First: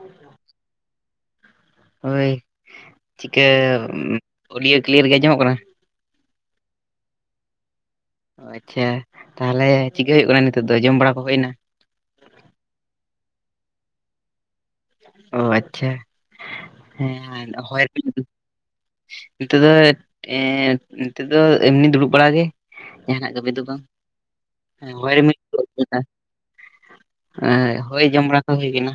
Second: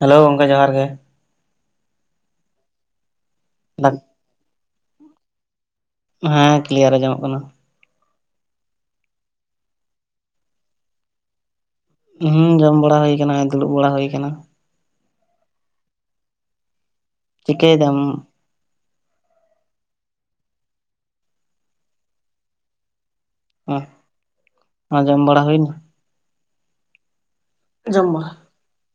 Hello ᱜᱚᱝᱠᱮ ᱡᱚᱸᱦᱟᱨ ᱜᱮ᱾ ᱦᱳᱭ ᱪᱤᱠᱟᱹ ᱚᱰᱤᱭᱳ ᱠᱞᱤᱭᱟᱨ ᱜᱮ ᱟᱸᱡᱚᱢᱚᱜ ᱠᱟᱱᱟ? ᱦᱮᱸ ᱠᱞᱤᱭᱟᱨ ᱟᱸᱡᱚᱢᱚᱜ ᱠᱟᱱᱟ᱾ ᱟᱪᱪᱷᱟ ᱛᱟᱦᱚᱞᱮ ᱪᱤᱠᱟᱹ ᱦᱩᱭᱩᱜ ᱠᱟᱱᱟ ᱱᱤᱛᱚᱜ ᱫᱚ ᱡᱚᱢ ᱵᱟᱲᱟ ᱠᱚ ᱦᱳᱭ ᱮᱱᱟ ᱦᱩᱸ ᱡᱚᱢ ᱵᱟᱲᱟ ᱦᱩᱭ ᱟᱠᱟᱱᱟ ᱫᱩᱲᱩᱵ ᱵᱟᱲᱟ ᱦᱩᱭ ᱟᱠᱟᱱᱟ ᱚ ᱟᱪᱪᱷᱟ ᱦᱮᱸ ᱢᱟ ᱪᱤᱠᱟᱹᱭ ᱫᱚᱦᱚᱭ ᱫᱟᱹᱧ ᱫᱟᱢ ᱱᱤᱛᱚᱜ ᱫᱚ ᱮᱻ ᱱᱤᱛᱚᱜ ᱫᱚ ᱮᱢᱱᱤ ᱫᱩᱲᱩᱵ ᱵᱟᱲᱟ ᱜᱮ ᱡᱟᱦᱟᱱᱟᱜ ᱠᱟᱹᱢᱤ ᱫᱚ ᱵᱟᱝ ᱡᱚᱢ ᱵᱟᱲᱟ ᱦᱩᱭᱱᱟ [unintelligible] ᱟᱻ ᱦᱚᱭ ᱡᱚᱢ ᱵᱟᱲᱟ ᱠᱚ ᱦᱩᱭ ᱠᱟᱱᱟ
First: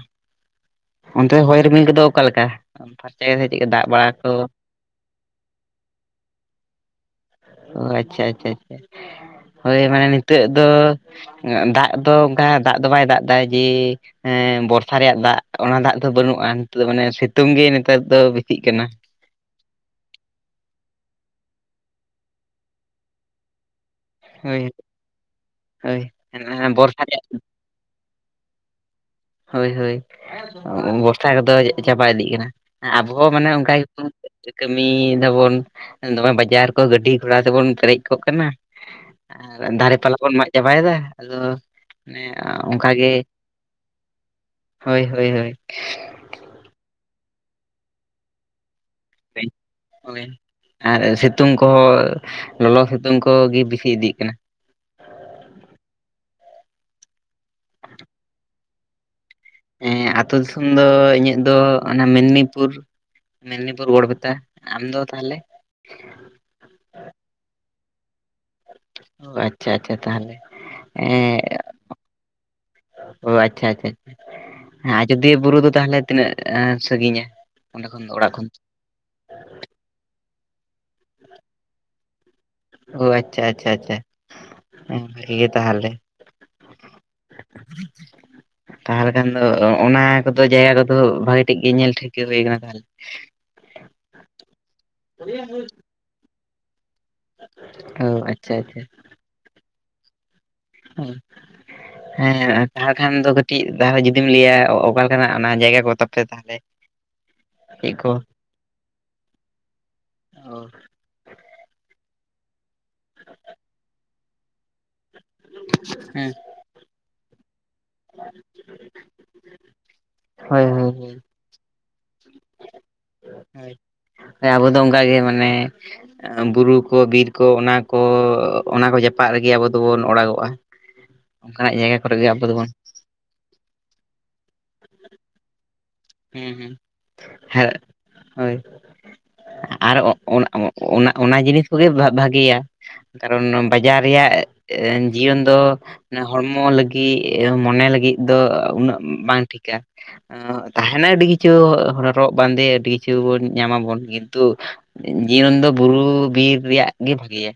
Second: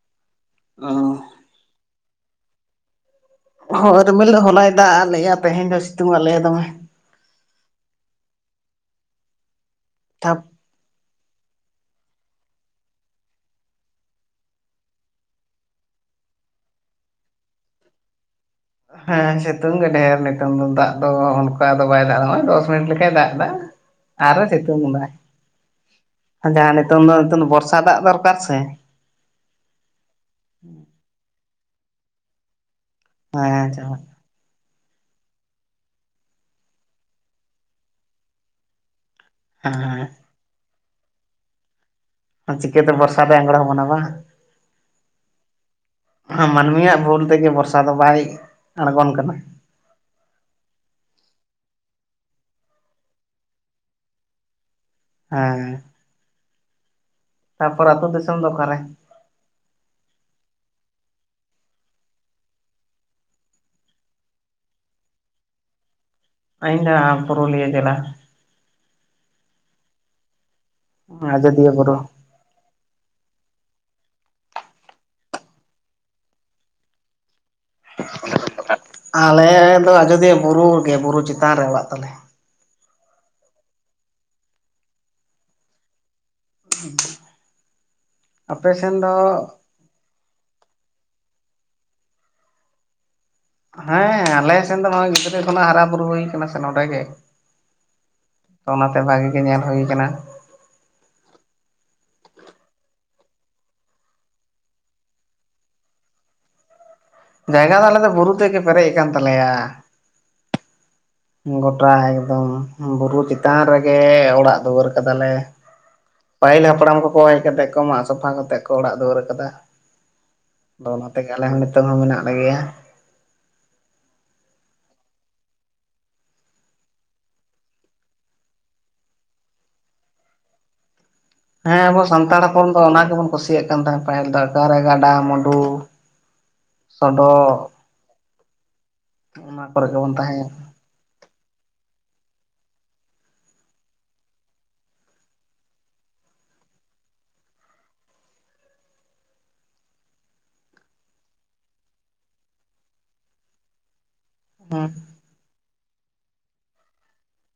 ᱚᱱᱛᱮ ᱦᱚᱭ ᱨᱤᱢᱤᱞ ᱠᱚᱫᱚ ᱚᱠᱟ ᱞᱮᱠᱟ ᱯᱷᱟᱨᱪᱟ ᱜᱮ [unintelligible] ᱦᱳᱭ ᱨᱤᱢᱤᱞ ᱫᱚ ᱦᱚᱞᱟᱭ ᱫᱟᱜ ᱞᱮᱜᱼᱟ ᱛᱮᱦᱮᱧ ᱫᱚ ᱥᱤᱛᱩᱝ ᱟᱞᱮ ᱫᱚᱢᱮ ᱚ ᱟᱪᱪᱷᱟ ᱟᱪᱪᱷᱟ ᱟᱪᱪᱷᱟ ᱦᱳᱭ ᱢᱟᱱᱮ ᱛᱷᱟᱯ ᱱᱤᱛᱚᱜ ᱫᱚᱼᱼ [unintelligible] ᱫᱟᱜ ᱫᱚ ᱚᱱᱠᱟ ᱫᱟᱜ ᱫᱚ ᱵᱟᱭ ᱫᱟᱜ ᱮᱫᱟ ᱡᱮ, ᱦᱮᱸ ᱵᱚᱨᱥᱟ ᱨᱮᱭᱟᱜ ᱫᱟᱜ ᱚᱱᱟ ᱫᱟᱜ ᱫᱚ ᱵᱟᱹᱱᱩᱜᱼᱟ ᱱᱤᱛᱚᱜ ᱢᱟᱱᱮ ᱥᱤᱛᱩᱝ ᱜᱮ ᱱᱤᱛᱚᱜ ᱫᱚ ᱵᱮᱥᱤᱜ ᱠᱟᱱᱟ ᱦᱮᱸ ᱥᱤᱛᱩᱝ ᱜᱮ ᱰᱷᱮᱨ ᱱᱮᱛᱚᱝ ᱫᱚ ᱫᱟᱜ ᱫᱚ ᱚᱱᱠᱟ ᱫᱚ ᱵᱟᱭ ᱫᱟᱜ ᱫᱟ ᱱᱚᱜᱚᱭ ᱫᱚᱥ ᱢᱤᱱᱤᱴ ᱞᱮᱠᱟᱭ ᱫᱟᱜ ᱫᱟ ᱟᱨᱚᱭ ᱦᱳᱭ ᱥᱤᱛᱩᱝ ᱫᱟ ᱦᱳᱭ ᱡᱟᱦᱟᱸ ᱵᱚᱨᱥᱟ ᱱᱤᱛᱚᱝ ᱨᱮᱭᱟᱜ ᱫᱚ [unintelligible] ᱵᱚᱨᱥᱟ ᱫᱟᱜ ᱫᱚᱨᱠᱟᱨ ᱥᱮ ᱦᱳᱭ ᱦᱳᱭ ᱵᱚᱨᱥᱟ ᱠᱚᱫᱚ ᱪᱟᱵᱟ ᱤᱫᱤᱜ ᱠᱟᱱᱟ ᱟᱵᱚ ᱦᱚᱸ ᱢᱟᱱᱮ ᱦᱮᱸ ᱚᱱᱠᱟ ᱜᱮ ᱪᱟᱵᱟ ᱵᱚᱱ ᱠᱟᱹᱢᱤᱭ ᱫᱟᱵᱚᱱ ᱫᱚᱢᱮ ᱵᱟᱡᱟᱨ ᱠᱚ ᱜᱟᱹᱰᱤ ᱜᱷᱚᱲᱟ ᱛᱮᱵᱚᱱ ᱯᱮᱨᱮᱡ ᱠᱚᱜ ᱠᱟᱱᱟ ᱟᱨ ᱫᱟᱨᱮ ᱯᱟᱞᱟ ᱦᱮᱸ ᱠᱚ ᱵᱚᱱ ᱢᱟᱜ ᱪᱟᱵᱟᱭ ᱫᱟ ᱟᱫᱚᱼᱼ ᱦᱮᱸ ᱚᱱᱠᱟ ᱪᱤᱠᱟᱹᱛᱮ ᱜᱮ ᱵᱚᱨᱥᱟ ᱨᱮ ᱟᱸᱜᱽᱲᱚ ᱵᱚᱱᱟ ᱵᱟᱝ ᱦᱳᱭ ᱦᱳᱭ ᱦᱳᱭ ᱢᱟᱹᱱᱢᱤᱭᱟᱜ ᱵᱷᱩᱞ ᱛᱮ ᱜᱮ ᱵᱚᱨᱥᱟ ᱫᱚ ᱵᱟᱭ ᱟᱬᱜᱚᱱ ᱠᱟᱱᱟ ᱦᱳᱭ ᱟᱨ ᱥᱤᱛᱩᱝ ᱠᱚ ᱞᱚᱞᱚ ᱥᱤᱛᱩᱝ ᱠᱚ ᱜᱮ ᱵᱮᱥᱤ ᱤᱫᱤᱜ ᱠᱟᱱᱟ ᱦᱮᱸ ᱛᱟᱨᱯᱚᱨ ᱟᱹᱛᱩ ᱫᱤᱥᱚᱢ ᱫᱚ ᱚᱠᱟ ᱨᱮ? ᱦᱮᱸ ᱟᱹᱛᱩ ᱫᱤᱥᱚᱢ ᱫᱚ ᱤᱧᱟᱹᱜ ᱫᱚ ᱚᱱᱟ ᱢᱮᱫᱽᱱᱤᱯᱩᱨ ᱢᱮᱫᱽᱱᱤᱯᱩᱨ ᱜᱳᱲᱵᱮᱛᱟ ᱟᱢ ᱫᱚ ᱛᱟᱦᱞᱮ ᱟᱹᱧ ᱫᱚ ᱱᱟᱜ ᱟᱭ ᱯᱩᱨᱩᱞᱤᱭᱟᱹ ᱡᱮᱞᱟ ᱚ ᱟᱪᱪᱷᱟ ᱟᱪᱪᱷᱟ ᱛᱟᱦᱞᱮ ᱟᱡᱚᱫᱤᱭᱟᱹ ᱵᱩᱨᱩᱼᱼ ᱚ ᱟᱪᱪᱷᱟ ᱟᱪᱪᱷᱟ ᱟᱪᱪᱷᱟ ᱟᱡᱚᱫᱤᱭᱟᱹ ᱵᱩᱨᱩ ᱫᱚ ᱛᱟᱦᱞᱮ ᱛᱤᱱᱟᱹᱜ ᱥᱟᱺᱜᱤᱧᱼᱟ ᱚᱸᱰᱮ ᱠᱷᱚᱱ ᱫᱚ ᱚᱲᱟᱜ ᱠᱷᱚᱱ ᱫᱚ ᱟᱞᱮ ᱫᱚ ᱟᱡᱚᱫᱤᱭᱟᱹ ᱵᱩᱨᱩ ᱜᱮ ᱵᱩᱨᱩ ᱪᱮᱛᱟᱱ ᱨᱮ ᱚᱲᱟᱜ ᱛᱟᱞᱮ ᱚ ᱟᱪᱪᱷᱟ ᱟᱪᱪᱷᱟ ᱟᱪᱪᱷᱟ ᱤᱱᱠᱟᱹ ᱜᱮ ᱛᱟᱦᱮᱞᱮ ᱟᱯᱮ ᱥᱮᱱ ᱛᱟᱦᱞᱮ ᱠᱷᱟᱱ ᱫᱚ ᱚᱱᱟ ᱠᱚᱫᱚ ᱡᱟᱭᱜᱟ ᱠᱚᱫᱚ ᱵᱷᱟᱜᱤ ᱴᱷᱤᱠ ᱜᱮ ᱧᱮᱞ ᱴᱷᱤᱠᱟᱹ ᱦᱩᱭ ᱠᱟᱱᱟ ᱛᱟᱦᱮᱞᱮ ᱦᱮᱸ ᱟᱞᱮ ᱥᱮᱱ ᱫᱚ ᱱᱚᱜᱼᱚᱭ ᱜᱤᱫᱽᱨᱟᱹ ᱠᱷᱚᱱᱟᱜ ᱦᱟᱨᱟ ᱵᱩᱨᱩ ᱦᱩᱭ ᱠᱟᱱᱟ ᱥᱮ ᱱᱚᱰᱮ ᱜᱮᱼᱼ ᱚ ᱟᱪᱪᱷᱟ ᱟᱪᱪᱷᱟ ᱚᱱᱟᱛᱮ ᱵᱷᱟᱹᱜᱤ ᱜᱮ ᱧᱮᱞ ᱦᱩᱭ ᱠᱟᱱᱟ᱾ [inaudible] ᱦᱮᱸ ᱛᱟᱦᱚᱞᱮ ᱠᱷᱟᱱ ᱫᱚ ᱠᱟᱹᱴᱤᱡ ᱛᱟᱦᱚᱞᱮ ᱡᱩᱫᱤᱢ ᱞᱟᱹᱭᱟ ᱚᱠᱟ ᱞᱮᱠᱟᱱᱟᱜ ᱚᱱᱟ ᱡᱟᱭᱜᱟ ᱠᱚ ᱛᱟᱯᱮ ᱛᱟᱦᱮᱱ [unintelligible] ᱡᱟᱭᱜᱟ ᱫᱚ ᱟᱞᱮ ᱫᱚ ᱵᱩᱨᱩ ᱛᱮᱜᱮ ᱯᱮᱨᱮᱡ ᱟᱠᱟᱱ ᱛᱟᱞᱮᱭᱟ᱾ ᱚ ᱜᱚᱴᱟ ᱮᱠᱫᱚᱢ ᱵᱩᱨᱩ ᱪᱮᱛᱟᱱ ᱨᱮᱜᱮ ᱚᱲᱟᱜ ᱫᱩᱣᱟᱹᱨ᱾ [unintelligible] ᱦᱮᱸ ᱯᱟᱹᱦᱤᱞ ᱦᱟᱯᱲᱟᱢ ᱠᱚᱠᱚ ᱦᱮᱡ ᱠᱟᱛᱮ ᱢᱟᱜ ᱥᱟᱯᱷᱟ ᱠᱟᱛᱮ ᱠᱚ ᱚᱲᱟᱜ ᱫᱩᱣᱟᱹᱨ ᱠᱟᱫᱟ᱾ ᱦᱳᱭ ᱦᱳᱭ ᱚᱱᱟ ᱛᱮᱜᱮ ᱟᱞᱮ ᱦᱚᱸ ᱱᱤᱛᱚᱜ ᱦᱚᱸ ᱢᱮᱱᱟᱜ ᱞᱮᱜᱮᱭᱟ ᱦᱚᱭ ᱟᱵᱚ ᱫᱚ ᱚᱱᱠᱟᱜ ᱜᱮ ᱢᱟᱱᱮ ᱵᱩᱨᱩ ᱠᱚ ᱵᱤᱨ ᱠᱚ ᱚᱱᱟ ᱠᱚ ᱚᱱᱟ ᱠᱚ ᱡᱟᱯᱟᱜ ᱨᱮᱜᱮ ᱟᱵᱚ ᱫᱚᱵᱚᱱ ᱚᱲᱟᱜᱚᱜᱼᱟ᱾ ᱚᱱᱠᱟᱱᱟᱜ ᱦᱮᱸ ᱟᱵᱚ ᱡᱟᱭᱜᱟ ᱠᱚᱨᱮ ᱜᱮ ᱥᱟᱱᱛᱟᱲ ᱦᱚᱯᱚᱱ ᱫᱚᱵᱚᱱ ᱫᱚ ᱚᱱᱟ ᱜᱮᱵᱚᱱ ᱠᱩᱥᱤᱭᱟᱜ ᱠᱟᱱ ᱛᱟᱦᱮᱸ ᱯᱟᱹᱦᱤᱞ ᱫᱚ ᱚᱠᱟᱨᱮ ᱜᱟᱰᱟ ᱢᱩᱰᱩ ᱦᱩᱸ ᱦᱩᱸ ᱥᱚᱰᱚᱜ ᱦᱮᱸ ᱦᱳᱭ ᱚᱱᱟ ᱠᱚᱨᱮ ᱟᱨᱚ ᱜᱮᱵᱚᱱ [unintelligible] ᱛᱟᱦᱮᱸ ᱚᱱᱟ ᱚᱱᱟ ᱡᱤᱱᱤᱥ ᱠᱚᱜᱮ ᱵᱷᱟᱜᱮᱭᱟ᱾ ᱠᱟᱨᱚᱱ ᱵᱟᱡᱟᱨ ᱨᱮᱭᱟᱜ ᱡᱤᱭᱚᱱ ᱫᱚ ᱚᱱᱟ ᱦᱚᱲᱢᱚ ᱞᱟᱹᱜᱤᱫ, ᱢᱚᱱᱮ ᱞᱟᱹᱜᱤᱫ ᱫᱚ ᱩᱱᱟᱹᱜ ᱵᱟᱝ ᱴᱷᱤᱠᱟ᱾ ᱛᱟᱦᱮᱱᱟ ᱟᱹᱰᱤ ᱠᱤᱪᱷᱩ ᱦᱚᱨᱚᱜ ᱵᱟᱸᱫᱮ ᱟᱹᱰᱤ ᱠᱤᱪᱷᱩ ᱵᱚᱱ ᱧᱟᱢ ᱟᱵᱚᱱ ᱠᱤᱱᱛᱩ ᱦᱮᱸ ᱡᱤᱭᱚᱱ ᱫᱚ ᱵᱩᱨᱩ ᱵᱤᱨ ᱨᱮᱭᱟᱜ ᱜᱮ ᱵᱷᱟᱜᱮᱭᱟ᱾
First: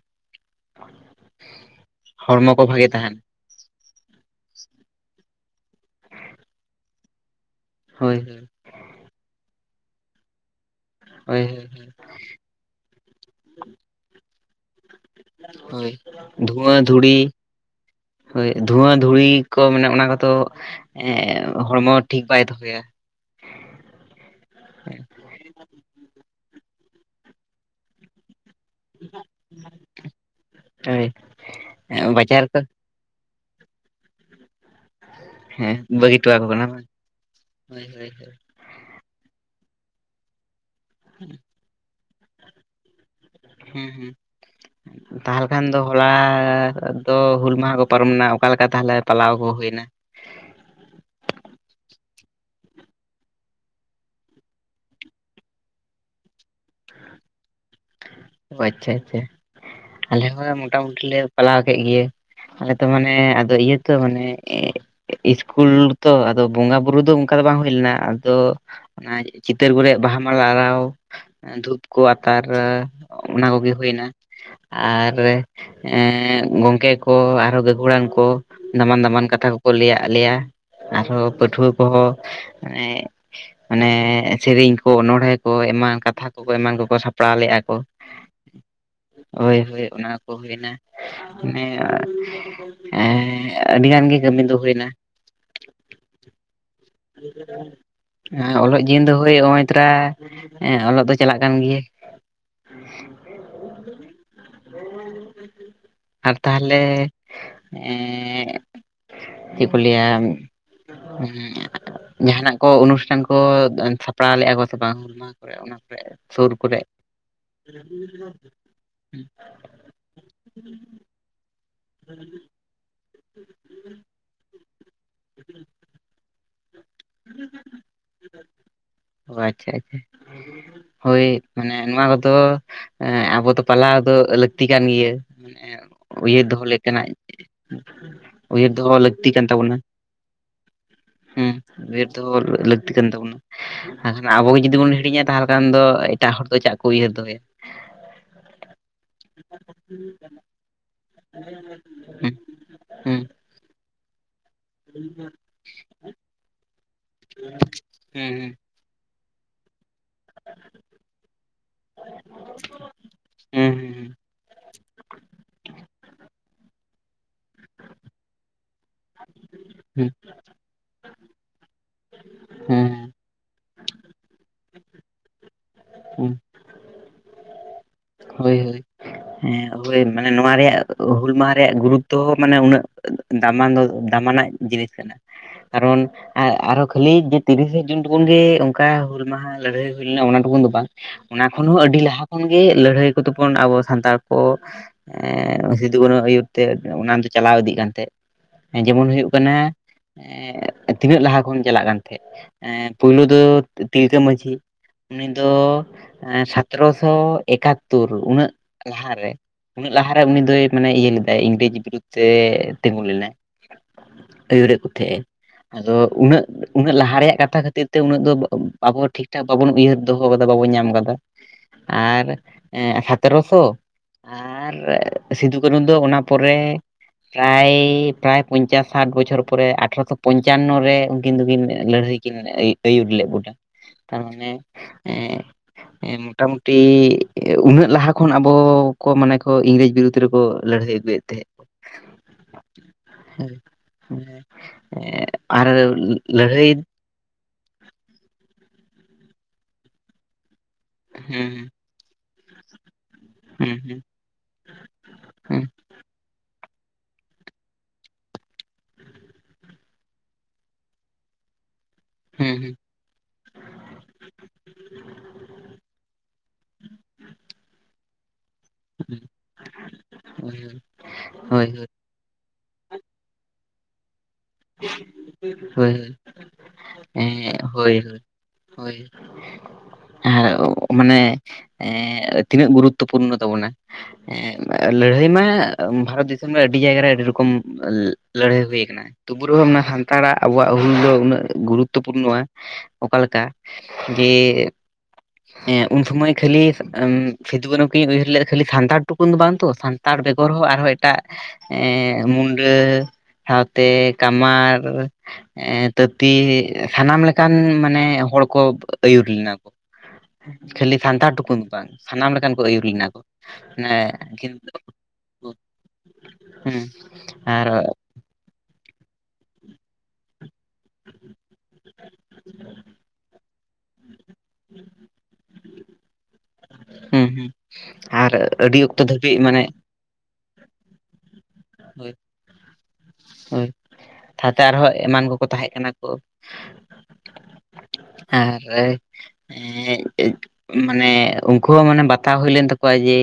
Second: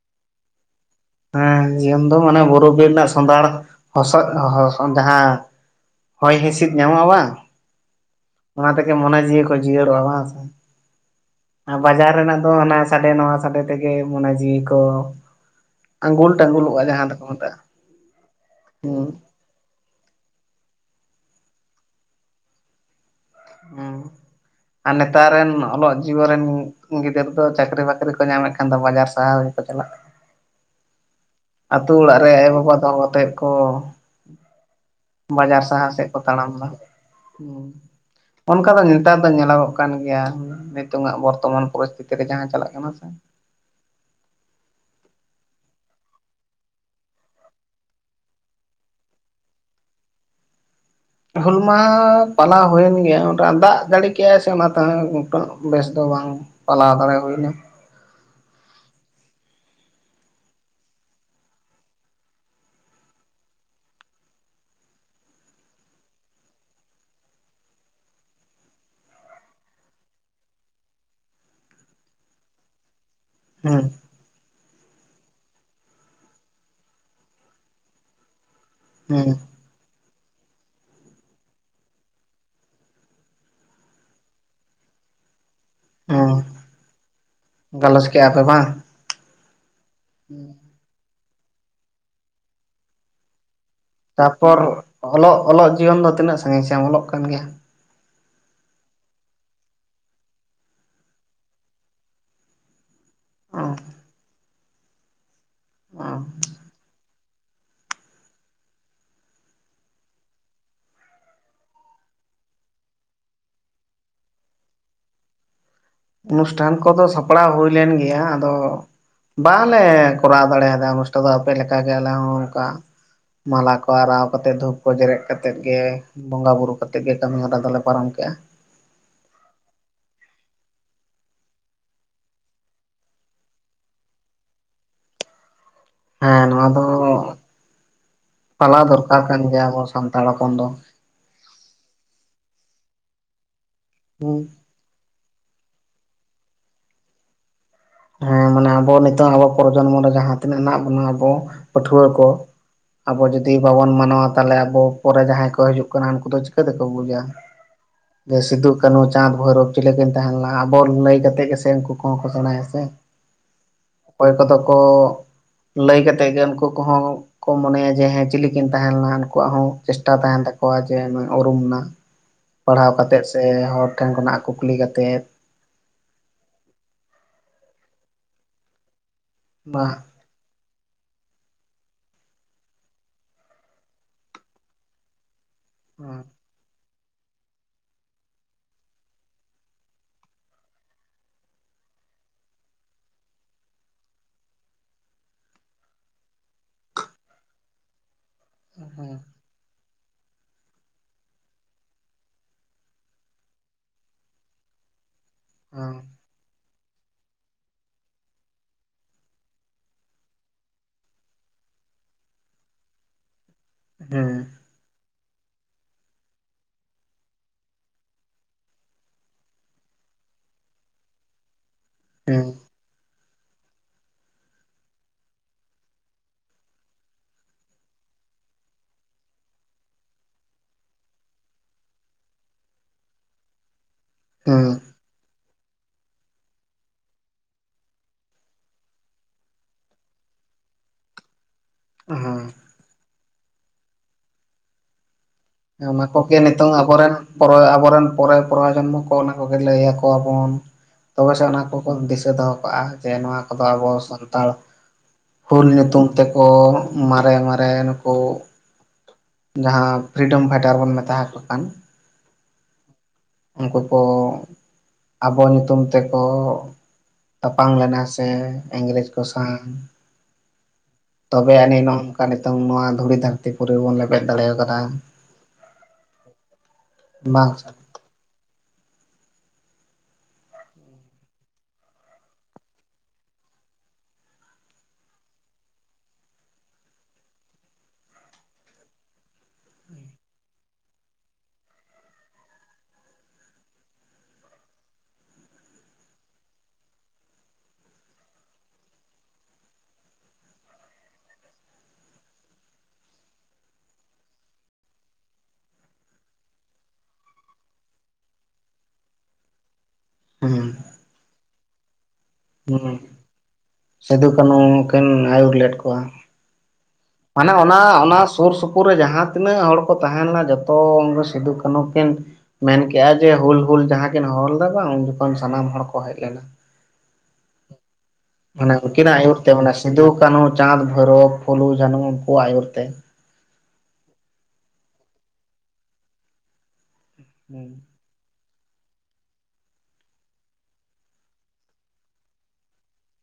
[inaudible] ᱦᱮᱸ ᱡᱤᱭᱚᱱ ᱫᱚ ᱢᱟᱱᱮ ᱦᱚᱲᱢᱚ ᱠᱚ ᱵᱩᱨᱩ ᱵᱤᱨ ᱵᱷᱟᱜᱮ ᱨᱮᱱᱟᱜ ᱛᱟᱦᱮᱱᱟ ᱥᱚᱸᱫᱷᱟᱲ [unintelligible] ᱡᱟᱦᱟᱸ ᱦᱚᱭ ᱦᱤᱥᱤᱫ ᱧᱟᱢᱚᱜᱼᱟ ᱵᱟᱝ, ᱦᱳᱭ ᱦᱳᱭ᱾ ᱚᱱᱟ ᱛᱮᱜᱮ ᱢᱚᱱᱮ ᱡᱤᱣᱤ ᱠᱚ ᱡᱤᱭᱟᱹᱲᱚᱜᱼᱟ ᱵᱟᱝᱸ ᱥᱮ, ᱦᱳᱭ ᱟᱨ ᱵᱟᱡᱟᱨ ᱨᱮᱱᱟᱜ ᱫᱚ ᱦᱟᱱᱟ ᱥᱟᱰᱮ ᱱᱟ ᱥᱟᱰᱮ ᱛᱮᱜᱮ ᱢᱚᱱᱮ ᱡᱤᱣᱤ ᱠᱚ ᱦᱳᱭ ᱟᱸᱜᱩᱞ ᱫᱷᱩᱸᱣᱟᱹ ᱴᱟᱸᱜᱩᱞᱚᱜᱼᱟ ᱫᱷᱩᱲᱤ, ᱡᱟᱦᱟᱸ ᱫᱚᱠᱚ ᱢᱮᱛᱟᱜᱼᱟ ᱦᱳᱭ ᱫᱷᱩᱸᱣᱟᱹ ᱦᱩᱸ ᱫᱷᱩᱲᱤ ᱠᱚ ᱢᱟᱱᱮ ᱚᱱᱟ ᱠᱚᱫᱚ ᱮᱸ ᱦᱚᱲᱢᱚ ᱴᱷᱤᱠ ᱵᱟᱭ ᱫᱚᱦᱚᱭᱟ᱾ ᱦᱩᱸ᱾ ᱟᱨ ᱱᱮᱛᱟᱨ ᱨᱮᱱ ᱚᱞᱚᱜ ᱡᱤᱭᱚᱱ ᱨᱮᱱ ᱜᱤᱫᱟᱹᱨ ᱫᱚ ᱪᱟᱹᱠᱨᱤ ᱵᱟᱹᱠᱨᱤ ᱠᱚ ᱧᱟᱢᱮᱫ ᱠᱷᱟᱱ ᱫᱚ ᱵᱟᱡᱟᱨ ᱥᱟᱦᱟᱨ ᱨᱮᱜᱮ ᱠᱚ ᱪᱟᱞᱟᱜ ᱠᱟᱱᱟ᱾ ᱦᱳᱭ᱾ ᱟᱹᱛᱩ ᱚᱲᱟᱜ ᱨᱮ ᱵᱟᱡᱟᱨ ᱟᱭᱳ ᱠᱚ ᱵᱟᱵᱟ ᱫᱚᱦᱚ ᱠᱟᱛᱮᱜ ᱠᱚ ᱵᱟᱡᱟᱨ ᱦᱮᱸ ᱥᱟᱦᱟᱨ ᱥᱮᱫ ᱵᱟᱹᱜᱤ ᱠᱚ ᱦᱚᱴᱚ ᱟᱠᱚ ᱛᱟᱲᱟᱢ ᱠᱟᱱᱟ ᱮᱫᱟ, ᱵᱟᱝ ᱦᱳᱭ ᱦᱳᱭ ᱦᱮᱸ᱾ ᱚᱱᱠᱟ ᱫᱚ ᱱᱮᱛᱟᱨ ᱫᱚ ᱧᱮᱞᱚᱜᱚᱜ ᱠᱟᱱ ᱜᱮᱭᱟ ᱱᱤᱛᱚᱝᱼᱟᱜ ᱵᱚᱨᱛᱚᱢᱟᱱ ᱯᱚᱨᱤᱥᱛᱷᱤᱛᱤ ᱨᱮ ᱡᱟᱦᱟᱸ ᱪᱟᱞᱟᱜ ᱠᱟᱱᱟ ᱥᱮ, ᱦᱮᱸ ᱦᱮᱸ᱾ [inaudible] ᱛᱟᱦᱚᱞᱮ ᱠᱷᱟᱱ ᱫᱚ ᱦᱚᱞᱟ ᱫᱚ ᱦᱩᱞ ᱢᱟᱦᱟ ᱠᱚ ᱯᱟᱨᱚᱢᱮᱱᱟ ᱚᱠᱟ ᱞᱮᱠᱟ ᱛᱟᱦᱚᱞᱮ ᱯᱟᱞᱟᱣ ᱠᱚ ᱦᱩᱭᱱᱟ? ᱦᱩᱞ ᱢᱟᱦᱟ ᱯᱟᱞᱟᱣ ᱦᱩᱭᱮᱱ ᱜᱮᱭᱟ, ᱢᱚᱴᱟ ᱫᱟᱜ ᱡᱟᱲᱤ ᱠᱮᱜ-ᱟᱭ ᱥᱮ ᱚᱱᱟᱛᱮ ᱦᱚᱸ [unintelligible] ᱵᱮᱥ ᱫᱚ ᱵᱟᱝ᱾ ᱯᱟᱞᱟ ᱫᱟᱲᱮ ᱦᱩᱭᱱᱟ᱾ ᱚ ᱟᱪᱪᱷᱟ ᱟᱪᱪᱷᱟ ᱟᱞᱮ ᱦᱚᱸ ᱢᱚᱴᱟᱢᱩᱴᱤ ᱞᱮ ᱯᱟᱞᱟᱣ ᱠᱮᱫ ᱜᱮᱭᱟ᱾ ᱟᱞᱮ ᱫᱚ ᱢᱟᱱᱮ ᱟᱫᱚ ᱤᱭᱟᱹ ᱛᱚ ᱢᱟᱱᱮ ᱤᱥᱠᱩᱞ ᱛᱚ ᱟᱫᱚ ᱵᱚᱸᱜᱟ ᱵᱩᱨᱩ ᱫᱚ ᱚᱱᱠᱟ ᱫᱚ ᱵᱟᱝ ᱦᱩᱭ ᱞᱮᱱᱟ ᱟᱫᱚ ᱚᱱᱟ ᱪᱤᱛᱟᱹᱨ ᱠᱚᱨᱮᱜ ᱵᱟᱦᱟ ᱢᱟᱞᱟ ᱟᱨᱟᱣ, ᱮᱸ ᱫᱷᱩᱯ ᱠᱚ ᱟᱛᱟᱨ ᱚᱱᱟ ᱠᱚᱜᱮ ᱦᱩᱸ ᱦᱩᱭᱮᱱᱟ᱾ ᱟᱨ ᱮᱸ ᱜᱚᱝᱠᱮ ᱠᱚ ᱟᱨᱦᱚᱸ ᱜᱟᱹᱠᱷᱩᱹᱲᱟᱱ ᱠᱚ ᱫᱟᱢᱟᱱ ᱦᱩᱸ ᱫᱟᱢᱟᱱ ᱠᱟᱛᱷᱟ ᱠᱚᱠᱚ ᱞᱟᱹᱭᱟᱫ ᱞᱮᱭᱟ, ᱟᱨᱦᱚᱸ ᱯᱟᱹᱴᱷᱩᱣᱟᱹ ᱠᱚᱦᱚᱸ ᱚᱱᱮ ᱢᱟᱱᱮ ᱥᱮᱨᱮᱧ ᱠᱚ ᱚᱱᱚᱬᱦᱮ ᱠᱚ ᱮᱢᱟᱱ ᱠᱟᱛᱷᱟ ᱠᱚᱠᱚ ᱮᱢᱟᱱ ᱠᱚᱠᱚ ᱥᱟᱯᱲᱟᱣ ᱞᱮᱫᱼᱟ ᱠᱚ᱾ ᱠᱮᱜ-ᱟ ᱯᱮ ᱵᱟᱝ? ᱦᱳᱭ ᱦᱳᱭ ᱚᱱᱟ ᱠᱚ ᱦᱩᱭᱮᱱᱟ, ᱢᱟᱱᱮ ᱮᱸ ᱛᱟᱯᱚᱨ ᱚᱞᱚᱜ ᱚᱞᱚᱜ ᱡᱤᱭᱚᱱ ᱫᱚ ᱛᱤᱱᱟᱹᱜ ᱥᱟᱺᱜᱤᱧ ᱥᱮ ᱮᱢ ᱚᱞᱚᱜ? ᱠᱟᱱ ᱜᱮᱭᱟ ᱦᱮᱸ ᱚᱞᱚᱜ ᱡᱤᱭᱚᱱ ᱫᱚ ᱦᱳᱭ ᱦᱚᱸᱜᱼᱚᱭ ᱛᱷᱚᱲᱟ ᱦᱮᱸ ᱚᱞᱚᱜ ᱫᱚ ᱪᱟᱞᱟᱜ ᱠᱟᱱ ᱜᱮᱭᱟ᱾ [inaudible] ᱚ᱾ ᱚ ᱟᱨ ᱛᱟᱦᱚᱞᱮ ᱮᱸ ᱪᱮᱫ ᱠᱚ ᱞᱟᱹᱭᱟ, ᱦᱩᱸ ᱾ ᱡᱟᱦᱟᱱᱟᱜ ᱠᱚ ᱚᱱᱩᱥᱴᱷᱟᱱ ᱠᱚ ᱮᱫ ᱥᱟᱯᱲᱟᱣ ᱞᱮᱜᱼᱟ ᱠᱚ ᱥᱮ ᱵᱟᱝ? ᱠᱚᱨᱮ ᱚᱱᱟ ᱠᱚᱨᱮ ᱥᱩᱨ ᱚᱱᱩᱥᱴᱷᱟᱱ ᱠᱚᱨᱮ ᱠᱚᱫᱚ ᱥᱟᱯᱲᱟᱣ ᱦᱩᱭ ᱞᱮᱱ ᱜᱮᱭᱟ ᱟᱫᱚ ᱵᱟᱝᱞᱮ ᱠᱚᱨᱟᱣ ᱫᱟᱲᱮᱭᱟᱫᱟ ᱚᱱᱩᱥ ᱴᱟ ᱫᱚ ᱟᱯᱮ ᱞᱮᱠᱟᱜᱮ ᱟᱞᱮ ᱦᱚᱸ ᱚᱝᱠᱟ ᱾ ᱢᱟᱞᱟ ᱠᱚ ᱟᱨᱟᱣ ᱠᱟᱛᱮᱜ ᱫᱷᱩᱯ ᱠᱚ ᱡᱮᱨᱮᱫ ᱠᱟᱛᱮᱜ ᱜᱮ ᱵᱚᱸᱜᱟ ᱵᱩᱨᱩ ᱠᱟᱛᱮᱫ ᱜᱮ ᱠᱟᱹᱢᱤ ᱦᱚᱨᱟ ᱫᱚᱞᱮ ᱯᱟᱨᱚᱢ ᱠᱮᱜᱼᱟ ᱾ ᱚ ᱟᱪᱪᱷᱟ ᱟᱪᱪᱷᱟ, ᱦᱳᱭ ᱢᱟᱱᱮ ᱱᱚᱣᱟ ᱠᱚᱫᱚ ᱦᱮᱸ ᱟᱵᱚ ᱫᱚ ᱯᱟᱞᱟᱣ ᱫᱚ ᱞᱟᱹᱠᱛᱤ ᱠᱟᱱ ᱜᱮᱭᱟ, ᱢᱟᱱᱮ ᱦᱮᱸ ᱩᱭᱦᱟᱹᱨ ᱫᱚᱦᱚ ᱱᱚᱣᱟ ᱫᱚ ᱞᱮᱠᱟᱱᱟᱜ ᱩᱭᱦᱟᱹᱨ ᱫᱚᱦᱚ ᱞᱟᱹᱠᱛᱤ ᱠᱟᱱ ᱛᱟᱵᱚᱱᱟ ᱾ ᱛᱟᱲᱟ ᱠᱚᱱ ᱫᱚ ᱦᱩᱸ, ᱩᱭᱦᱟᱹᱨ ᱫᱚᱦᱚ ᱞᱟᱹᱠᱛᱤ ᱠᱟᱱ ᱛᱟᱵᱚᱱᱟ, ᱮᱠᱷᱟᱱ ᱟᱵᱚᱜᱮ ᱡᱩᱫᱤ ᱵᱚᱱ ᱦᱤᱲᱤᱧᱟ, ᱛᱟᱦᱚᱞᱮ ᱠᱷᱟᱱ ᱫᱚ ᱮᱴᱟᱜ ᱦᱚᱲ ᱫᱚ ᱪᱟᱜ ᱠᱚ ᱩᱭᱦᱟᱹᱨ ᱫᱚᱦᱭᱟ ᱾ ᱦᱮᱸ ᱢᱟᱱᱮ ᱟᱵᱚ ᱱᱤᱛᱚᱜ ᱟᱵᱚ ᱯᱨᱚᱡᱚᱱᱢᱚ ᱨᱮ ᱡᱟᱦᱟᱸ ᱛᱤᱱᱟᱹᱜ ᱦᱮᱱᱟᱜ ᱵᱚᱱᱟ ᱟᱵᱚ ᱯᱟᱹᱴᱷᱩᱣᱟᱹ ᱠᱚ, ᱦᱮᱸ ᱦᱮᱸ ᱟᱵᱚ ᱡᱩᱫᱤ ᱵᱟᱵᱚᱱ ᱢᱟᱱᱟᱣᱟ ᱛᱟᱦᱚᱞᱮ ᱟᱵᱚ ᱯᱚᱨᱮ ᱡᱟᱦᱟᱸᱭ ᱠᱚ ᱦᱤᱡᱩᱜ ᱠᱟᱱᱟ ᱩᱱᱠᱩ ᱫᱚ ᱪᱤ ᱠᱟᱹ ᱛᱮᱠᱚ ᱵᱩᱡᱟ ᱦᱮᱸ ᱡᱮ ᱥᱤᱫᱩ ᱠᱟᱺᱦᱩ ᱪᱟᱸᱫᱽ ᱵᱷᱳᱭᱨᱳᱵᱽ ᱪᱮᱞᱮ ᱠᱤᱱ ᱛᱟᱦᱮᱸ ᱞᱮᱱᱟ? ᱟᱵᱚ ᱞᱟᱹᱭ ᱠᱟᱛᱮᱫ ᱜᱮ ᱥᱮ ᱩᱱᱠᱩ ᱠᱚᱦᱚᱸ ᱠᱚ ᱥᱮᱬᱟᱭᱟ ᱥᱮ ᱾ ᱦᱮᱸ ᱦᱮᱸ ᱦᱮᱸ ᱚᱠᱚᱭ ᱠᱚᱫᱚ ᱠᱚ ᱞᱟᱹᱭ ᱠᱟᱛᱮᱜ ᱜᱮ ᱩᱱᱠᱩ ᱠᱚᱦᱚᱸ ᱠᱚ ᱢᱚᱱᱮᱭᱟ ᱡᱮ ᱦᱮᱸ ᱪᱤᱞᱤᱠᱤᱱ ᱛᱟᱦᱮᱸ ᱞᱮᱱᱟ ᱩᱱᱠᱩᱣᱟᱜ ᱦᱚᱸ ᱪᱮᱥᱴᱟ ᱛᱟᱦᱮᱱ ᱛᱟ ᱠᱚᱣᱟ ᱡᱮ ᱱᱩᱭ ᱩᱨᱩᱢ ᱱᱟ, ᱯᱟᱲᱦᱟᱣ ᱦᱮᱸ ᱠᱟᱛᱮᱫ ᱥᱮ ᱦᱚᱲ ᱴᱷᱮᱱ ᱠᱷᱚᱱᱟᱜ ᱠᱩᱠᱞᱤ ᱠᱟᱛᱮᱫ ᱾ ᱦᱮᱸ ᱦᱳᱭ ᱦᱳᱭ ᱾ ᱵᱟ! ᱱᱚᱣᱟ ᱨᱮᱭᱟᱜ ᱦᱩᱞ ᱢᱟᱦᱟ ᱨᱮᱭᱟᱜ ᱜᱩᱨᱩᱛᱛᱚ ᱦᱚᱸ ᱢᱟᱱᱮ ᱩᱱᱟᱹᱜ ᱫᱟᱢᱟᱱ ᱫᱚ ᱫᱟᱢᱟᱱᱟᱜ ᱡᱤᱱᱤᱥ ᱠᱟᱱᱟ ᱾ [unintelligible] ᱠᱟᱨᱚᱱ ᱟ-ᱟᱨᱚ ᱠᱷᱟᱹᱞᱤ ᱡᱮ ᱛᱤᱨᱤᱥᱮ ᱡᱩᱱ ᱴᱩᱠᱩᱱ ᱜᱮ ᱚᱝᱠᱟ ᱦᱩᱞ ᱢᱟᱦᱟ ᱞᱟᱹᱲᱦᱟᱹᱭ ᱦᱩᱭ ᱞᱮᱱᱟ ᱚᱱᱟ ᱴᱩᱠᱩᱱ ᱫᱚ ᱵᱟᱝ ᱾ ᱚᱱᱟ ᱠᱷᱚᱱ ᱦᱚᱸ ᱟᱹᱰᱤ ᱞᱟᱦᱟ ᱠᱷᱚᱱᱜᱮ ᱞᱟᱹᱲᱦᱟᱹᱭ ᱠᱚᱫᱚᱵᱚᱱ ᱟᱵᱚ ᱥᱟᱱᱛᱟᱲ ᱠᱚ ᱮᱸᱻ ᱥᱤᱫᱩ ᱠᱟᱹᱱᱩᱣᱟᱜ ᱟᱹᱭᱩᱨ ᱛᱮ ᱚᱱᱟ ᱫᱚ ᱪᱟᱞᱟᱣ ᱤᱫᱤᱜ ᱠᱟᱱ ᱛᱟᱦᱮᱸᱫ, ᱦᱮᱸ ᱡᱮᱢᱚᱱ ᱦᱩᱭᱩᱜ ᱠᱟᱱᱟ ᱮᱸ ᱛᱤᱱᱟᱹᱜ ᱞᱟᱦᱟ ᱠᱷᱚᱱ ᱪᱟᱞᱟᱜ ᱠᱟᱱ ᱛᱟᱦᱮᱸᱫ, ᱮᱸ ᱯᱳᱭᱞᱳ ᱫᱚ ᱛᱤᱞᱠᱟᱹ ᱢᱟᱺᱡᱷᱤ ᱩᱱᱤ ᱫᱚ ᱥᱟᱛᱚᱨᱚᱥᱚ ᱮᱠᱟᱛᱛᱳᱨ ᱩᱱᱟᱹᱜ ᱞᱟᱦᱟᱨᱮ, ᱩᱱᱟᱹᱜ ᱞᱟᱦᱟᱨᱮ ᱩᱱᱤ ᱫᱚᱭ ᱢᱟᱱᱮ ᱤᱭᱟᱹ ᱞᱮᱫᱟᱭ ᱤᱝᱨᱮᱡᱽ ᱵᱤᱨᱩᱫᱽᱫᱷᱮ ᱛᱤᱸᱜᱩ ᱞᱮᱱᱟᱭ ᱾ ᱦᱮᱸ ᱾ ᱟᱹᱭᱩᱨᱮᱜ ᱠᱚ ᱛᱟᱦᱮᱸᱜᱼᱮ ᱾ ᱟᱫᱚ ᱩᱱᱟᱹᱜ ᱩᱱᱟᱹᱜ ᱞᱟᱦᱟ ᱨᱮᱭᱟᱜ ᱠᱟᱛᱷᱟ ᱠᱷᱟᱹᱛᱤᱨ ᱛᱮ ᱩᱱᱟᱹᱜ ᱟᱵ ᱟᱵᱚ ᱦᱚᱸ ᱴᱷᱤᱠ ᱴᱷᱟᱠ ᱵᱟᱵᱚᱱ ᱩᱭᱦᱟᱹᱨ ᱫᱚᱦᱚ ᱠᱟᱫᱟ ᱵᱟᱵᱚᱱ ᱧᱟᱢ ᱟᱠᱟᱫᱟ ᱾ [unintelligible] ᱟᱨ ᱦᱮᱸ ᱮᱸᱜ ᱥᱟᱛᱮᱨᱚᱥᱚ ᱟᱨ ᱥᱤᱫᱩ ᱠᱟᱹᱱᱩ ᱫᱚ ᱚᱱᱟ ᱯᱚᱨᱮ ᱯᱨᱟᱭ ᱯᱨᱟᱭ ᱯᱚᱧᱪᱟᱥ ᱥᱟᱴ ᱵᱚᱪᱷᱚᱨ ᱯᱚᱨᱮ ᱟᱴᱷᱨᱚᱥᱚ ᱯᱚᱧᱪᱟᱱᱱᱚ ᱨᱮ ᱩᱱᱠᱤᱱ ᱫᱚᱠᱤᱱ ᱞᱟᱹᱲᱦᱟᱹᱭ ᱠᱤᱱ ᱟᱹᱭ ᱟᱹᱭᱩᱨ ᱞᱮᱫ ᱵᱚᱱᱟ ᱾ ᱛᱟᱨᱢᱟᱱᱮ ᱦᱮᱸ ᱮᱸ ᱮᱸ ᱢᱚᱴᱟᱢᱩᱴᱤ ᱩᱱᱟᱹᱜ ᱞᱟᱦᱟ ᱠᱷᱚᱱ ᱟᱵᱚᱻ ᱠᱚ ᱢᱟᱱᱮ ᱠᱚ ᱤᱝᱨᱮᱡᱽ ᱵᱤᱨᱩᱫᱽ ᱨᱮᱠᱚ ᱞᱟᱹᱲᱦᱟᱹᱭ ᱟᱹᱜᱩᱭᱮᱫ ᱛᱟᱦᱮᱸᱫ ᱾ ᱦᱮᱸ ᱾ [inaudible] ᱚᱱᱟ ᱠᱚ ᱠᱤ ᱟᱨ ᱞᱟᱹᱲᱦᱟᱹᱭ ᱱᱤᱛᱚᱝ ᱟᱵᱚᱨᱮᱱ ᱯᱚᱨᱮ ᱟᱵᱚᱨᱮᱱ ᱯᱚᱨᱮ ᱯᱚᱨᱚᱡᱚᱱᱢᱚ ᱠᱚ ᱚᱱᱟ ᱠᱚᱜᱮ ᱞᱟᱹᱭᱟᱠᱚᱣᱟᱵᱚᱱ, ᱛᱚᱵᱮ ᱥᱮ ᱦᱮᱸ ᱚᱱᱟ ᱠᱚ ᱵᱚᱱ ᱫᱤᱥᱟᱹ ᱫᱚᱦᱚ ᱠᱟᱜᱼᱟ ᱡᱮ ᱱᱚᱣᱟ ᱠᱚᱫᱚ ᱦᱮᱸ ᱟᱵᱚ ᱦᱮᱸ ᱥᱟᱱᱛᱟᱲ ᱦᱮᱸ ᱦᱩᱞ ᱧᱩᱛᱩᱢ ᱛᱮᱠᱚ ᱢᱟᱨᱮ ᱢᱟᱨᱮ ᱱᱩᱠᱩ ᱡᱟᱦᱟᱸ ᱯᱷᱨᱤᱰᱚᱢ ᱯᱷᱟᱭᱴᱟᱨ ᱵᱚᱱ ᱢᱮᱛᱟ ᱦᱟᱠᱚ ᱠᱟᱱ ᱦᱮᱸ ᱦᱮᱸ ᱩᱱᱠᱩ ᱠᱚᱼᱼ ᱟᱵᱚ ᱧᱩᱛᱩᱢ ᱛᱮᱠᱚ ᱛᱟᱯᱟᱢ ᱞᱮᱱᱟ ᱥᱮᱼᱼ ᱤᱝᱨᱮᱡᱽ ᱠᱚ ᱥᱟᱶ ᱦᱮᱸ ᱛᱚᱵᱮ ᱦᱳᱭ ᱟᱹᱱᱤᱡ ᱱᱚᱝᱠᱟ ᱱᱤᱛᱚᱝ ᱱᱚᱣᱟ ᱫᱷᱩᱲᱤ ᱫᱷᱟᱹᱨᱛᱤ ᱯᱩᱨᱤ ᱵᱚᱱ ᱞᱮᱵᱮᱫ ᱫᱟᱲᱮᱣ ᱠᱟᱫᱟ [unintelligible] ᱦᱳᱭ ᱦᱳᱭ ᱵᱟᱝ ᱮᱸ ᱥᱮ ᱦᱳᱭ ᱦᱳᱭ [inaudible] ᱟᱨ ᱢᱟᱱᱮ ᱮ ᱛᱤᱱᱟᱹᱜ ᱜᱩᱨᱩᱛᱛᱚ ᱯᱩᱨᱱᱚ ᱛᱟᱵᱚᱱᱟ ᱮᱸ ᱞᱟᱹᱲᱦᱟᱹᱭ ᱢᱟ ᱵᱷᱟᱨᱚᱛ ᱫᱤᱥᱚᱢ ᱨᱮ ᱟᱹᱰᱤ ᱡᱟᱭᱜᱟᱨ ᱨᱮ ᱟᱹᱰᱤ ᱨᱚᱠᱚᱢ ᱞᱟᱹᱲᱦᱟᱹᱭ ᱦᱩᱭ ᱟᱠᱟᱱᱟ ᱛᱩᱵᱩ ᱨᱮᱦᱚᱸ ᱢᱟᱱᱮ ᱥᱟᱱᱛᱟᱲᱟᱜ ᱟᱵᱚᱣᱟᱜ ᱦᱩᱞ ᱫᱚ ᱩᱱᱟᱹᱜ ᱜᱩᱨᱩᱛᱛᱚ ᱯᱩᱨᱱᱚᱼᱟ ᱚᱠᱟ ᱞᱮᱠᱟ ᱡᱮ, ᱦᱮᱸ ᱩᱱ ᱥᱚᱢᱟᱹᱭ ᱠᱷᱟᱹᱞᱤ ᱥᱤᱫᱩ ᱠᱟᱱᱩ ᱩᱭᱦᱟᱹᱨ ᱞᱮᱫᱟ ᱠᱷᱟᱹᱞᱤ ᱥᱟᱱᱛᱟᱲ ᱴᱩᱠᱩᱱ ᱫᱚ ᱵᱟᱝ ᱛᱚ ᱛᱟᱨ ᱵᱮᱜᱚᱨ ᱦᱚᱸ ᱟᱨᱦᱚᱸ ᱮᱴᱟᱜ ᱮᱸ ᱢᱩᱱᱰᱟᱹ ᱥᱟᱶ ᱛᱮᱼᱼ ᱠᱟᱢᱟᱨ ᱮᱸ ᱛᱟᱹᱛᱤ ᱥᱟᱱᱟᱢ ᱞᱮᱠᱟᱱ ᱢᱟᱱᱮ ᱦᱚᱲ ᱠᱚ ᱟᱹᱭᱩᱨ ᱞᱮᱱᱟ ᱠᱚ ᱦᱩᱸ ᱠᱷᱟᱹᱞᱤ ᱥᱟᱱᱛᱟᱲ ᱴᱩᱠᱩᱱ ᱫᱚ ᱵᱟᱝ ᱥᱟᱱᱟᱢ ᱞᱮᱠᱟᱱ ᱟᱹᱭᱩᱨ ᱦᱩᱸ ᱞᱮᱱᱟ ᱠᱚ ᱢᱟᱱᱮ ᱥᱤᱫᱩ ᱠᱟᱹᱱᱩ ᱠᱤᱱᱛᱩ ᱠᱤᱱ ᱟᱹᱭᱩᱨ ᱞᱮᱫ ᱠᱚᱣᱟ ᱦᱮᱸ ᱢᱟᱱᱮ ᱚᱱᱟ ᱚᱱᱟ ᱥᱩᱨ ᱥᱩᱯᱩᱨ ᱨᱮ ᱡᱟᱦᱟᱸ ᱛᱤᱱᱟᱹᱜ ᱦᱚᱲ ᱠᱚ ᱛᱟᱦᱮᱸ ᱞᱮᱱᱟ ᱡᱚᱛᱚ ᱩᱱ ᱥᱤᱫᱩ ᱠᱟᱱᱦᱩ ᱠᱤᱱ ᱢᱮᱱᱠᱮᱜᱼᱟ ᱡᱮ ᱦᱩᱞ ᱦᱩᱞ ᱡᱟᱦᱟᱸ ᱠᱤᱱ ᱦᱚᱦᱚ ᱞᱮᱫᱟ ᱵᱟᱝ ᱩᱱ ᱡᱚᱠᱷᱚᱱ ᱥᱟᱱᱟᱢ ᱦᱚᱲ ᱠᱚ ᱦᱮᱡ ᱞᱮᱱᱟ ᱦᱩᱸ ᱦᱩᱸ ᱟᱨ ᱟᱹᱰᱤ ᱚᱠᱛᱚ ᱫᱷᱟᱹᱵᱤᱡ ᱢᱟᱱᱮ ᱥᱤᱫᱩᱼ ᱠᱟᱹᱱᱦᱩ ᱪᱟᱸᱫᱽ ᱵᱷᱳᱭᱨᱳᱵ ᱯᱷᱩᱞᱩ ᱡᱟᱱᱚ ᱩᱱᱠᱩᱭᱟᱜ ᱟᱹᱭᱩᱨ ᱛᱮ ᱦᱳ ᱛᱟᱦᱛᱮ ᱟᱨᱦᱚᱸ ᱮᱢᱟᱱ ᱠᱚᱠᱚ ᱛᱟᱦᱮᱸ ᱠᱟᱱᱟ ᱠᱚ ᱦᱮᱸ ᱟᱨ [unintelligible] ᱢᱟᱱᱮ ᱩᱱᱠᱩ ᱦᱚᱸ ᱢᱟᱱᱮ ᱵᱟᱛᱟᱣ ᱦᱩᱭ ᱞᱮᱱ ᱛᱟᱠᱚᱣᱟ ᱡᱮ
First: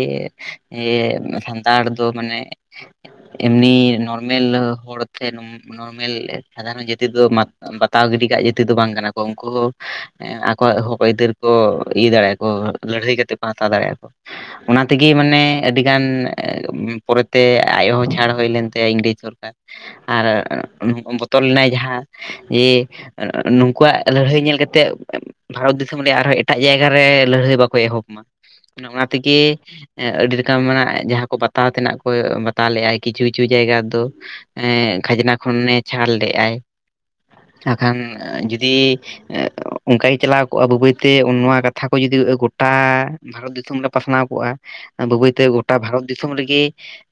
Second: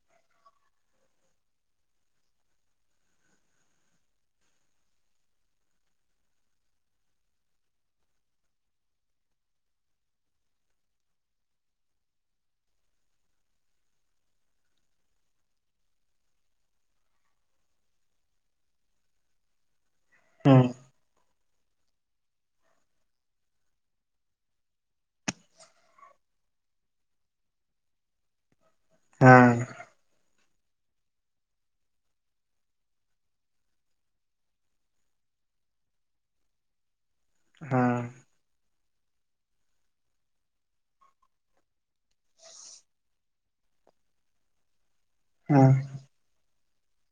ᱮ [unintelligible] ᱥᱟᱱᱛᱟᱲ ᱫᱚ ᱢᱟᱱᱮ ᱮᱢᱱᱤ ᱱᱚᱨᱢᱮᱞ ᱦᱚᱲ ᱥᱮ ᱱᱚᱨᱢᱮᱞ ᱥᱟᱫᱷᱟᱨᱚᱱ ᱡᱟᱹᱛᱤ ᱫᱚ [unintelligible] ᱵᱟᱛᱟᱣ ᱜᱤᱰᱤ ᱠᱟᱜ ᱡᱟᱹᱛᱤ ᱫᱚ ᱵᱟᱝ ᱠᱟᱱᱟ ᱠᱚ ᱩᱱᱠᱩ ᱦᱚᱸ ᱟᱠᱚᱣᱟᱜ ᱦᱚᱠ ᱟᱹᱭᱫᱟᱹᱨ ᱠᱚ ᱤᱭᱟᱹ ᱫᱟᱲᱮᱭᱟᱜᱼᱟ ᱠᱚ ᱞᱟᱹᱲᱦᱟᱹᱭ ᱠᱟᱛᱮᱜ ᱠᱚ ᱦᱟᱛᱟᱣ ᱫᱟᱲᱮᱭᱟᱜᱼᱟ ᱠᱚ ᱚᱱᱟ ᱛᱮᱜᱮ ᱢᱟᱱᱮ ᱟᱹᱰᱤ ᱜᱟᱱ ᱯᱚᱨᱮᱛᱮᱼᱼ ᱟᱡ ᱦᱚᱸ ᱪᱷᱟᱲ ᱦᱩᱭ ᱞᱮᱱ ᱛᱟᱭᱟ ᱤᱝᱨᱮᱡᱽ ᱥᱚᱨᱠᱟᱨ ᱟᱨ ᱦᱮᱸ [unintelligible] ᱵᱚᱛᱚᱨ ᱞᱮᱱᱟᱭ ᱡᱟᱦᱟᱸ ᱡᱮ ᱱᱩᱠᱩᱣᱟᱜ ᱞᱟᱹᱲᱦᱟᱹᱭ ᱧᱮᱞ ᱠᱟᱛᱮᱜ [unintelligible] ᱵᱷᱟᱨᱚᱛ ᱫᱤᱥᱚᱢ ᱨᱮᱭᱟᱜ ᱟᱨᱦᱚᱸ ᱮᱴᱟᱜ ᱡᱟᱭᱜᱟ ᱨᱮ ᱞᱟᱹᱲᱦᱟᱹᱭ ᱵᱟᱠᱚ ᱮᱦᱚᱵ ᱢᱟ ᱚᱱᱟ ᱛᱮᱜᱮ ᱦᱮᱸ ᱟᱹᱰᱤ ᱨᱚᱠᱚᱢ ᱱᱟᱜ ᱡᱟᱦᱟᱸ ᱠᱚ ᱵᱟᱛᱟᱣ ᱛᱮᱱᱟᱜ ᱠᱚ ᱦᱟᱛᱟᱭ ᱞᱮᱫ ᱟᱭ ᱠᱤᱪᱷᱩ ᱠᱤᱪᱷᱩ ᱡᱟᱭᱜᱟ ᱫᱚ ᱮ ᱠᱷᱟᱡᱽᱱᱟ ᱠᱷᱚᱱᱮ ᱪᱷᱟᱞ ᱞᱮᱜᱟᱭ ᱱᱟᱠᱷᱟᱱ ᱡᱩᱫᱤᱼᱼ ᱚᱱᱠᱟ ᱜᱮ ᱪᱟᱞᱟᱣ ᱠᱚᱜᱼᱟ ᱵᱟᱹᱭ ᱵᱟᱹᱭ ᱛᱮ ᱱᱚᱣᱟ ᱠᱟᱛᱷᱟ ᱠᱚ ᱡᱩᱫᱤ ᱜᱚᱴᱟ ᱵᱷᱟᱨᱚᱛ ᱫᱤᱥᱚᱢ ᱞᱮ ᱯᱟᱥᱱᱟᱣ ᱠᱚᱜᱼᱟ ᱵᱟᱹᱭ ᱵᱟᱹᱭ ᱛᱮ ᱦᱮᱸ ᱜᱚᱴᱟ ᱵᱷᱟᱨᱚᱛ ᱫᱤᱥᱚᱢ ᱨᱮᱜᱮ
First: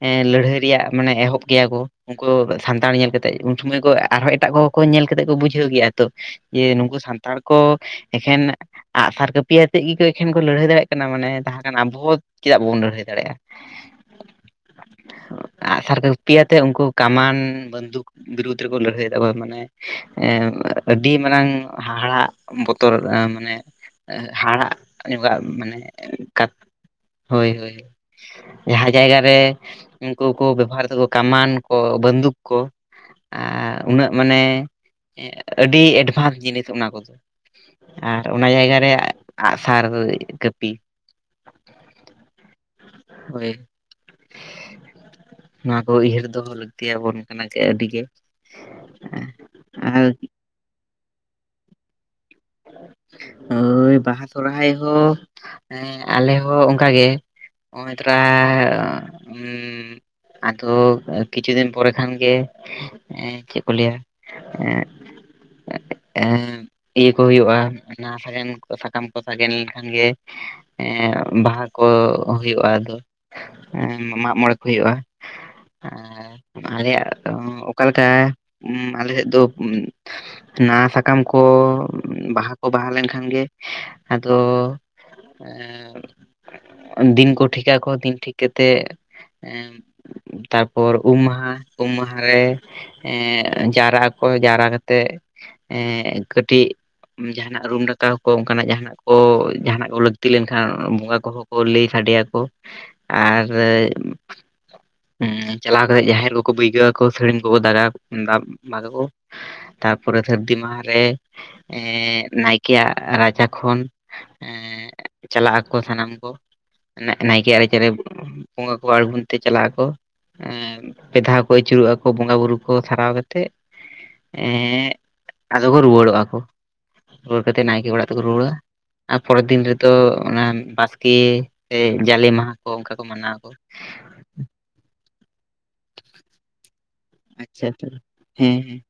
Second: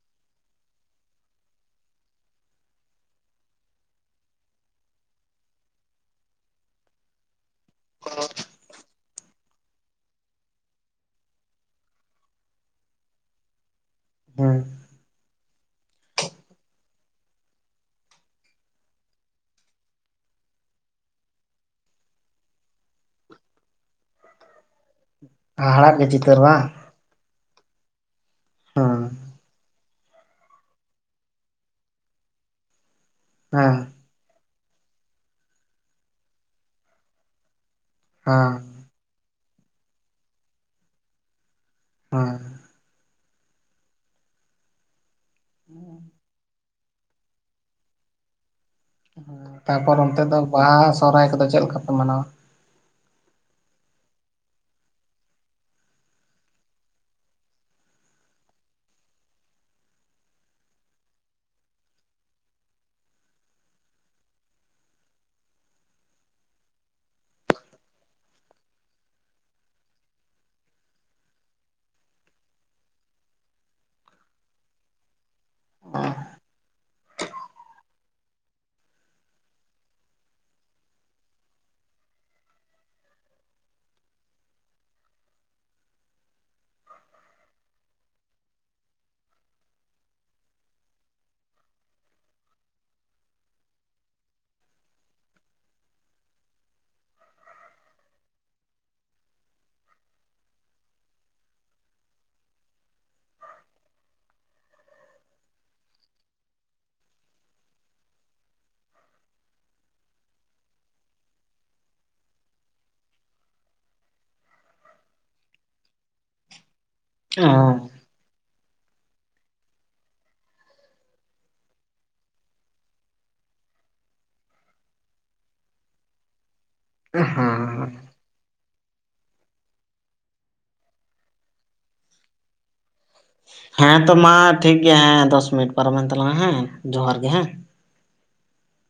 ᱮᱸ ᱞᱟᱹᱲᱦᱟᱹᱭ ᱨᱮᱭᱟᱜ ᱢᱟᱱᱮ ᱮᱦᱚᱵ ᱜᱮᱭᱟ ᱠᱚ ᱩᱱᱠᱩ ᱥᱟᱱᱛᱟᱲ ᱧᱮᱞ ᱠᱟᱛᱮᱜ ᱩᱱ ᱥᱚᱢᱚᱭ ᱠᱚ ᱟᱨᱦᱚᱸ ᱮᱴᱟᱜ ᱠᱚ ᱠᱚ ᱧᱮᱞ ᱠᱟᱛᱮᱜ ᱠᱚ ᱵᱩᱡᱷᱟᱹᱣ ᱜᱮᱭᱟ ᱛᱚ ᱡᱮ ᱱᱩᱠᱩ ᱥᱟᱱᱛᱟᱲ ᱠᱚ ᱮᱠᱷᱮᱱᱼᱼ ᱟᱸᱜ ᱥᱟᱨ ᱠᱟᱹᱯᱤ ᱟᱛᱮᱫ ᱜᱮᱠᱚ ᱮᱠᱷᱮᱱ ᱠᱚ ᱞᱟᱹᱲᱦᱟᱹᱭ ᱫᱟᱲᱮᱭᱟᱜ ᱠᱟᱱᱟ ᱢᱟᱱᱮ ᱡᱟᱦᱟᱸ ᱠᱷᱟᱱ ᱟᱵᱚ ᱪᱮᱫᱟᱜ ᱵᱟᱵᱚᱱ ᱞᱟᱹᱲᱦᱟᱹᱭ ᱫᱟᱲᱮᱭᱟᱜᱼᱟ ᱦᱮᱸ ᱟᱜᱼᱥᱟᱨ ᱠᱚ ᱯᱤᱭᱟᱛᱮ ᱩᱱᱠᱩ ᱠᱟᱢᱟᱱ ᱵᱚᱱᱫᱷᱩᱠ ᱵᱤᱨᱩᱫᱽ ᱨᱮᱵᱚᱱ ᱞᱟᱹᱲᱦᱟᱹᱭ ᱫᱟ ᱢᱟᱱᱮ ᱟᱹᱰᱤ ᱢᱟᱨᱟᱝ ᱦᱟᱦᱟᱲᱟᱜ ᱵᱚᱛᱚᱨ ᱢᱟᱱᱮ ᱦᱟᱦᱟᱲᱟᱜ ᱧᱚᱜᱟᱜ ᱢᱟᱱᱮ ᱦᱟᱦᱟᱲᱟᱜ ᱜᱮ ᱪᱤᱛᱟᱹᱨ ᱵᱟᱝ ᱦᱳᱭ ᱦᱳᱭ ᱡᱟᱦᱟᱸ ᱦᱮᱸ ᱡᱟᱭᱜᱟ ᱨᱮ ᱩᱱᱠᱩ ᱠᱚ ᱵᱮᱵᱚᱦᱟᱨ ᱫᱟᱠᱚ ᱠᱟᱢᱟᱱ ᱠᱚ ᱵᱟᱱᱫᱩᱠ ᱠᱚ ᱦᱮᱸ ᱟᱨ ᱩᱱᱟᱹᱜ ᱢᱟᱱᱮ ᱟᱹᱰᱤ ᱮᱰᱵᱷᱟᱱᱥ ᱡᱤᱱᱤᱥ ᱚᱱᱟ ᱠᱚᱫᱚ ᱟᱨ ᱚᱱᱟ ᱦᱮᱸ ᱡᱟᱭᱜᱟ ᱨᱮ ᱟᱸᱜ-ᱥᱟᱨ ᱠᱟᱹᱯᱤ ᱦᱚᱭ ᱦᱳᱭ ᱱᱚᱣᱟ ᱠᱚ ᱩᱭᱦᱟᱹᱨ ᱫᱚᱦᱚ ᱞᱟᱹᱠᱛᱤ‌ᱭᱟᱵᱚᱱ ᱠᱟᱱᱟ ᱡᱮ ᱟᱹᱰᱤᱜᱮ ᱛᱟᱯᱚᱨ ᱚᱱᱛᱮ ᱫᱚ ᱵᱟᱦᱟ ᱥᱚᱦᱚᱨᱟᱭ ᱠᱚᱫᱚ ᱪᱮᱫ ᱞᱮᱠᱟ ᱯᱮ ᱢᱟᱱᱟᱣᱟ ᱦᱳᱭ ᱵᱟᱦᱟ ᱥᱚᱨᱦᱟᱭ ᱦᱚᱸ ᱮᱸ ᱟᱞᱮ ᱦᱚᱸ ᱚᱱᱠᱟᱜ ᱜᱮ ᱚᱭ ᱛᱚᱨᱟ ᱩ ᱟᱫᱚ ᱠᱤᱪᱷᱩ ᱫᱤᱱ ᱯᱚᱨᱮ ᱠᱷᱟᱱ ᱜᱮ ᱪᱮᱫ ᱠᱚ ᱞᱟᱹᱭᱟ ᱮᱸ ᱮᱸᱻ ᱦᱩᱭᱩᱜ-ᱟ ᱚᱱᱟ ᱥᱟᱜᱮᱱ ᱥᱟᱠᱟᱢ ᱠᱚ ᱥᱟᱜᱮᱱ ᱞᱮᱱᱠᱷᱟᱱ ᱜᱮ ᱮ ᱵᱟᱦᱟ ᱠᱚ ᱦᱩᱭᱩᱜ-ᱟ ᱟᱫᱚ ᱢᱟᱜ ᱢᱚᱬᱮ ᱠᱚ ᱦᱩᱭᱩᱜ-ᱟ ᱟᱨ ᱟᱞᱮᱭᱟᱜ ᱚᱠᱟ ᱞᱮᱠᱟ ᱟᱞᱮ ᱥᱮᱫ ᱫᱚ ᱱᱟᱣᱟ ᱥᱟᱠᱟᱢ ᱠᱚ ᱵᱟᱦᱟ ᱠᱚ ᱵᱟᱦᱟ ᱞᱮᱱᱠᱷᱟᱱ ᱜᱮ ᱟᱫᱚ ᱫᱤᱱ ᱠᱚ ᱴᱷᱤᱠᱟ ᱠᱚ ᱫᱤᱱ ᱴᱷᱤᱠ ᱠᱟᱛᱮ ᱮ ᱛᱟᱨᱯᱚᱨ ᱩᱢ ᱢᱟᱦᱟ ᱩᱢ ᱢᱟᱦᱟ ᱨᱮ ᱮ ᱡᱟᱣᱨᱟᱜ ᱟᱠᱚ ᱡᱟᱣᱨᱟ ᱠᱟᱛᱮᱜ ᱮ ᱠᱟᱹᱴᱤᱡ ᱡᱟᱦᱟᱱᱟᱜ ᱨᱩᱢ ᱰᱟᱠᱟᱣ ᱠᱚ ᱚᱱᱠᱟᱱᱟᱜ ᱡᱟᱦᱱᱟᱜ ᱠᱚ ᱡᱟᱦᱟᱱᱟᱜ ᱠᱚ ᱞᱟᱹᱠᱛᱤ ᱞᱮᱱᱠᱷᱟᱱ ᱵᱚᱸᱜᱟ ᱠᱚᱦᱚᱸ ᱠᱚ ᱞᱟᱹᱭ ᱥᱟᱰᱮᱭᱟᱠᱚ ᱟᱨ ᱪᱟᱞᱟᱣ ᱠᱟᱛᱮᱜ ᱡᱟᱦᱮᱨ ᱠᱚᱠᱚ ᱵᱟᱹᱭᱜᱟ. ᱣ ᱟᱠᱚ ᱥᱟᱹᱲᱤᱢ ᱠᱚᱠᱚ ᱫᱟᱜᱟ ᱫᱟᱵ ᱢᱟᱜ ᱟᱠᱚ ᱛᱟᱯᱚᱨᱮ ᱥᱟᱹᱨᱫᱤ ᱢᱟᱦᱟᱨᱮ ᱱᱟᱭᱠᱮᱭᱟᱜ ᱨᱟᱪᱟ ᱠᱷᱚᱱ ᱪᱟᱞᱟᱜ ᱟᱠᱚ ᱥᱟᱱᱟᱢ ᱠᱚ ᱱᱟᱜ ᱱᱟᱭᱠᱮ ᱭᱟᱜ ᱦᱮᱸ ᱨᱟᱪᱟᱨᱮ ᱵᱚᱸᱜᱟ ᱠᱚ ᱟᱬᱜᱚᱱ ᱛᱮ ᱪᱟᱞᱟᱜ ᱟᱠᱚ ᱯᱮᱫᱷᱟᱣ ᱠᱚ ᱟᱹᱪᱩᱨᱚᱜ-ᱟ ᱟᱠᱚ ᱵᱚᱸᱜᱟ ᱵᱩᱨᱩ ᱠᱚ ᱥᱟᱨᱟᱣ ᱠᱟᱛᱮᱜ ᱮᱫ ᱟᱫᱚ ᱠᱚ ᱨᱩᱣᱟᱹᱲᱚᱜ-ᱟ ᱠᱚ ᱨᱩᱣᱟᱹᱲ ᱠᱟᱛᱮ ᱦᱮᱸ ᱱᱟᱭᱠᱮ ᱚᱲᱟᱜ ᱛᱮᱠᱚ ᱨᱩᱣᱟᱹᱲᱟ ᱟᱨ ᱯᱚᱨᱮᱨ ᱫᱤᱱ ᱨᱮᱫᱚ ᱚᱱᱟ ᱵᱟᱥᱠᱮ ᱥᱮ ᱡᱟᱞᱮ ᱢᱟᱦᱟ ᱚᱱᱠᱟ ᱠᱚ ᱢᱟᱱᱟᱣᱟ ᱠᱚ ᱦᱮᱸ ᱛᱚ ᱢᱟ ᱴᱷᱤᱠ ᱜᱮᱭᱟ ᱦᱮᱸ ᱫᱚᱥ ᱢᱤᱱᱤᱴ ᱯᱟᱨᱚᱢᱮᱱ ᱛᱟᱞᱟᱝᱟ ᱦᱮᱸ ᱡᱚᱦᱟᱨ ᱜᱮ ᱦᱮᱸ ᱟᱪᱪᱷᱟ ᱟᱪᱪᱷᱟ ᱦᱮᱸ ᱦᱮᱸ